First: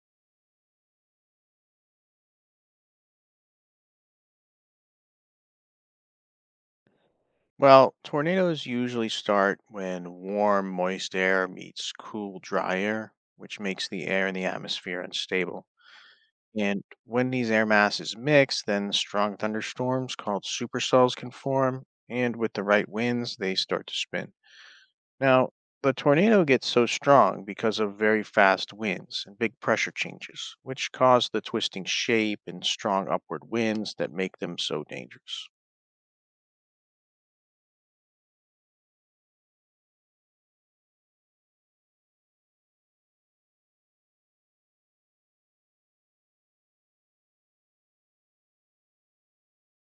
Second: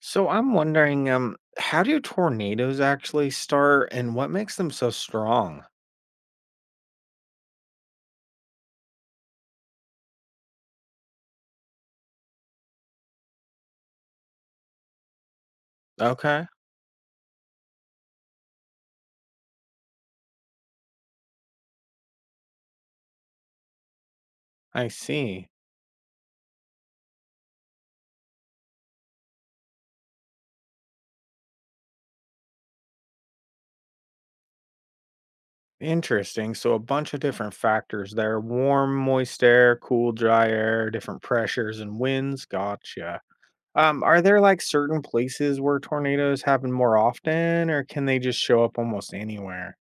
So I'm wondering, how do tornadoes actually start and what makes them so strong? Well, tornadoes usually start when warm, moist air meets cool, dry air, which makes the air in the atmosphere unstable. Okay, And when these air masses mix, then strong thunderstorms called supercells can form, and with the right winds, they start to spin. I see. Now, the tornado gets so strong because of very fast winds and big pressure changes, which cause the twisting shape and strong upward winds that make them so dangerous. Interesting. So a bunch of different factors there: warm, moist air, cool, dry air, different pressures and winds. Gotcha. Are there like certain places where tornadoes happen more often, or can they just show up almost anywhere?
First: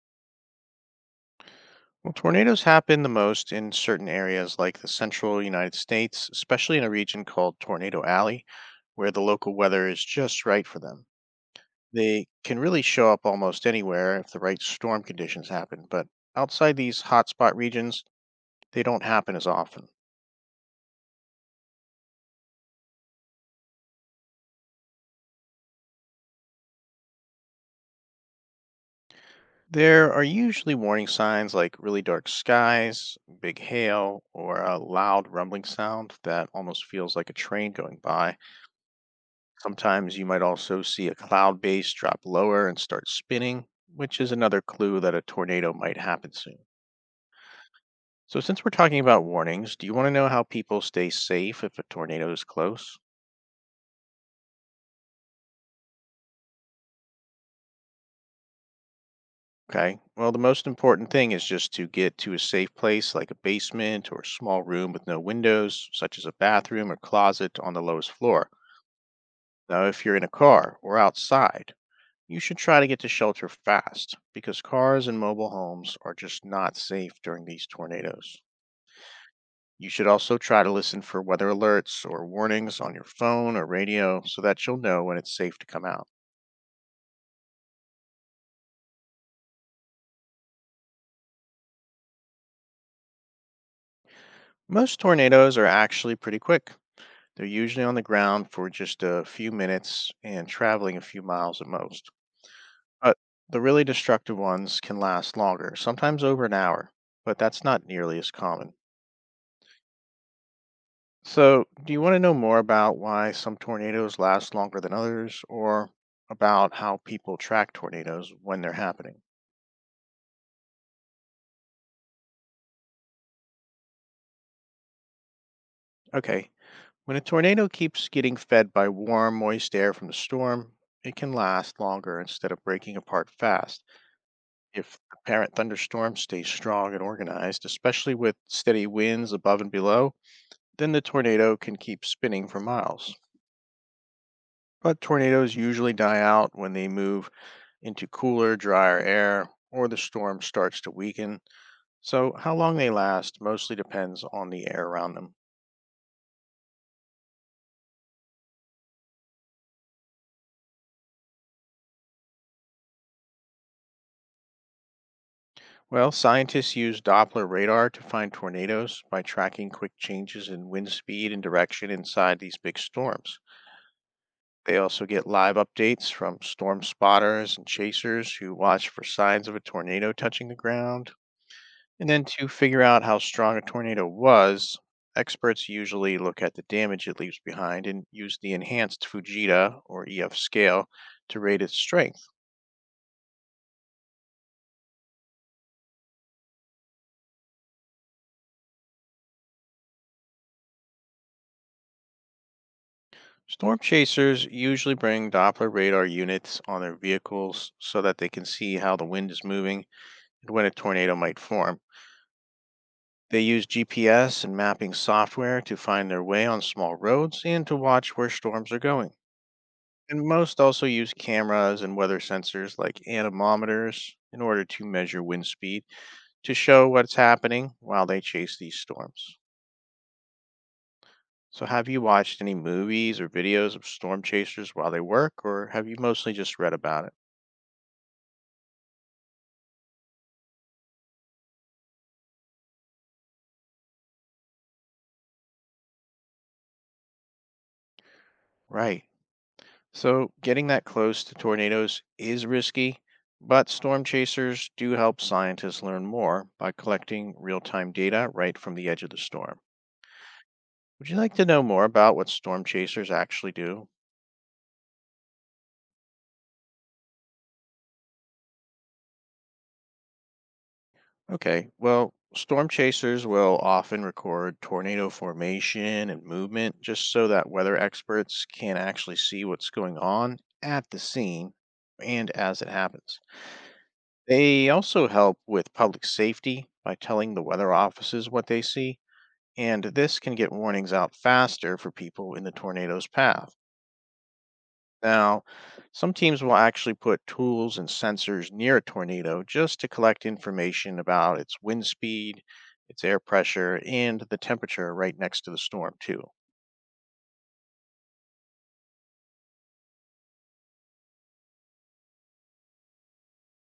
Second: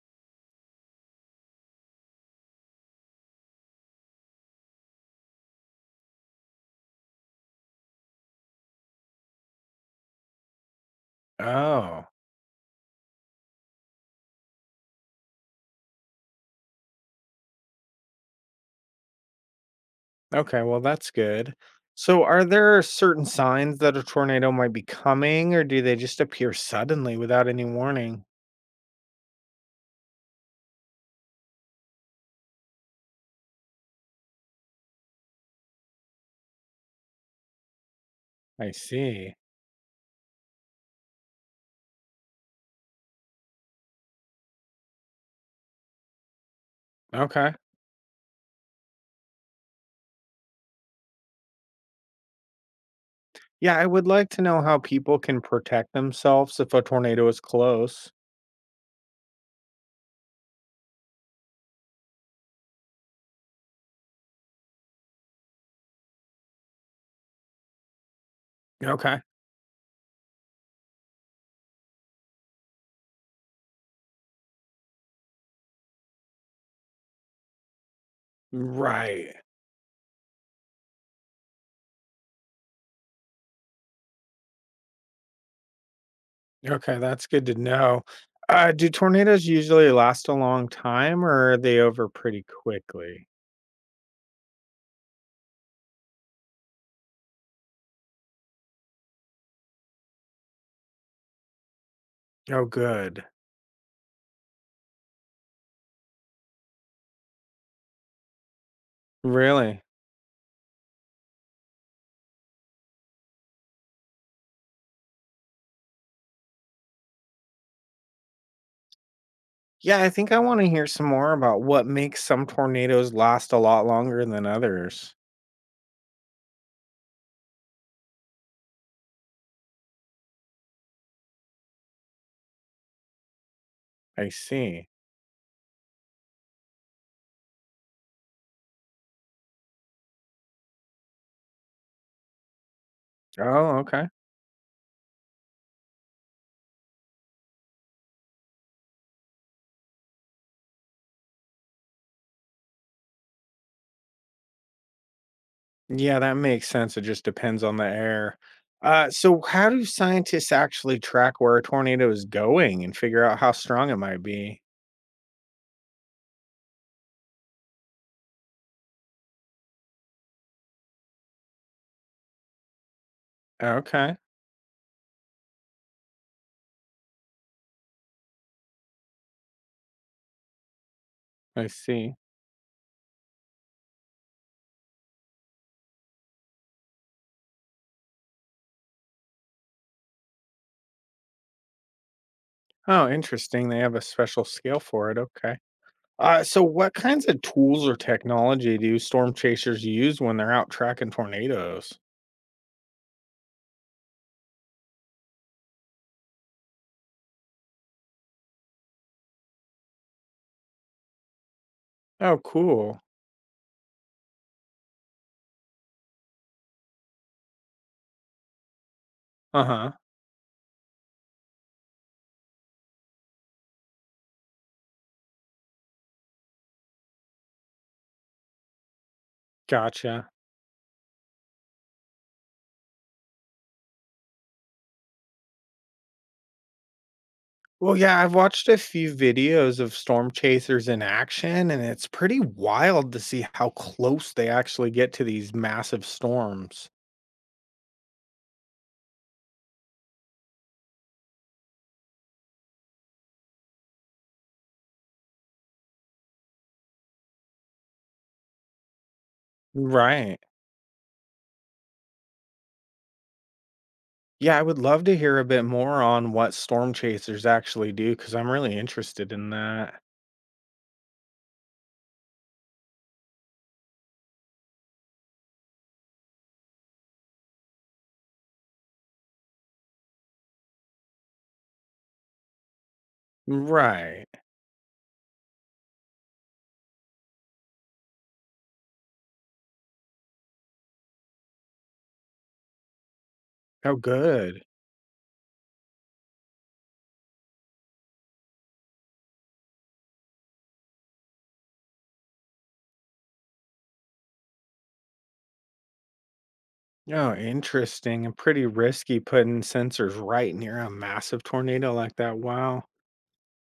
Well, tornadoes happen the most in certain areas like the central United States, especially in a region called Tornado Alley, where the local weather is just right for them. Oh. They can really show up almost anywhere if the right storm conditions happen, but outside these hotspot regions, they don't happen as often. Okay, well, that's good. So, are there certain signs that a tornado might be coming, or do they just appear suddenly without any warning? There are usually warning signs like really dark skies, big hail, or a loud rumbling sound that almost feels like a train going by. I see. Sometimes you might also see a cloud base drop lower and start spinning, which is another clue that a tornado might happen soon. Okay. So, since we're talking about warnings, do you want to know how people stay safe if a tornado is close? Yeah, I would like to know how people can protect themselves if a tornado is close. Okay. Well, the most important thing is just to get to a safe place like a basement or a small room with no windows, such as a bathroom or closet on the lowest floor. Okay. Now, if you're in a car or outside, you should try to get to shelter fast because cars and mobile homes are just not safe during these tornadoes. Right. You should also try to listen for weather alerts or warnings on your phone or radio so that you'll know when it's safe to come out. Okay, that's good to know. Do tornadoes usually last a long time, or are they over pretty quickly? Most tornadoes are actually pretty quick. They're usually on the ground for just a few minutes and traveling a few miles at most. Oh, But good. the really destructive ones can last longer, sometimes over an hour, but that's not nearly as common. Really? So, do you want to know more about why some tornadoes last longer than others, or about how people track tornadoes when they're happening? Yeah, I think I want to hear some more about what makes some tornadoes last a lot longer than others. Okay. When a tornado keeps getting fed by warm, moist air from the storm, it can last longer instead of breaking apart fast. I see. If the parent thunderstorm stays strong and organized, especially with steady winds above and below, then the tornado can keep spinning for miles. Oh, okay. But tornadoes usually die out when they move into cooler, drier air or the storm starts to weaken. So, how long they last mostly depends on the air around them. Yeah, that makes sense. It just depends on the air. How do scientists actually track where a tornado is going and figure out how strong it might be? Well, scientists use Doppler radar to find tornadoes by tracking quick changes in wind speed and direction inside these big storms. Okay, They also get live updates from storm spotters and chasers who watch for signs of a tornado touching the ground. I And see. then to figure out how strong a tornado was, experts usually look at the damage it leaves behind and use the enhanced Fujita or EF scale to rate its strength. Oh, interesting. They have a special scale for it. Okay. What kinds of tools or technology do storm chasers use when they're out tracking tornadoes? Storm chasers usually bring Doppler radar units on their vehicles so that they can see how the wind is moving and when a tornado might form. Oh, cool. They use GPS and mapping software to find their way on small roads and to watch where storms are going. Uh huh. And most also use cameras and weather sensors like anemometers in order to measure wind speed to show what's happening while they chase these storms. Gotcha. So, have you watched any movies or videos of storm chasers while they work, or have you mostly just read about it? Well, yeah, I've watched a few videos of storm chasers in action, and it's pretty wild to see how close they actually get to these massive storms. Right. So getting that close to tornadoes is risky, but storm chasers do help scientists learn more by collecting real time data right from the edge of the storm. Right. Would you like to know more about what storm chasers actually do? Yeah, I would love to hear a bit more on what storm chasers actually do because I'm really interested in that. Okay, well, storm chasers will often record tornado formation and movement just so that weather experts can actually see what's going on at the scene and as it happens. Right. They also help with public safety by telling the weather offices what they see, and this can get warnings out faster for people in the tornado's path. Oh, good. Now, some teams will actually put tools and sensors near a tornado just to collect information about its wind speed, its air pressure, and the temperature right next to the storm, too. Oh, interesting, and pretty risky putting sensors right near a massive tornado like that. Wow.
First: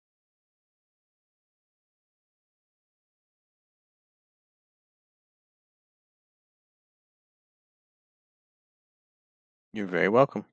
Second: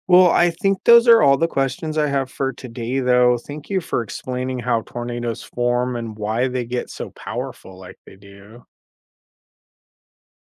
Well, I think those are all the questions I have for today, though. Thank you for explaining how tornadoes form and why they get so powerful like they do. You're very welcome.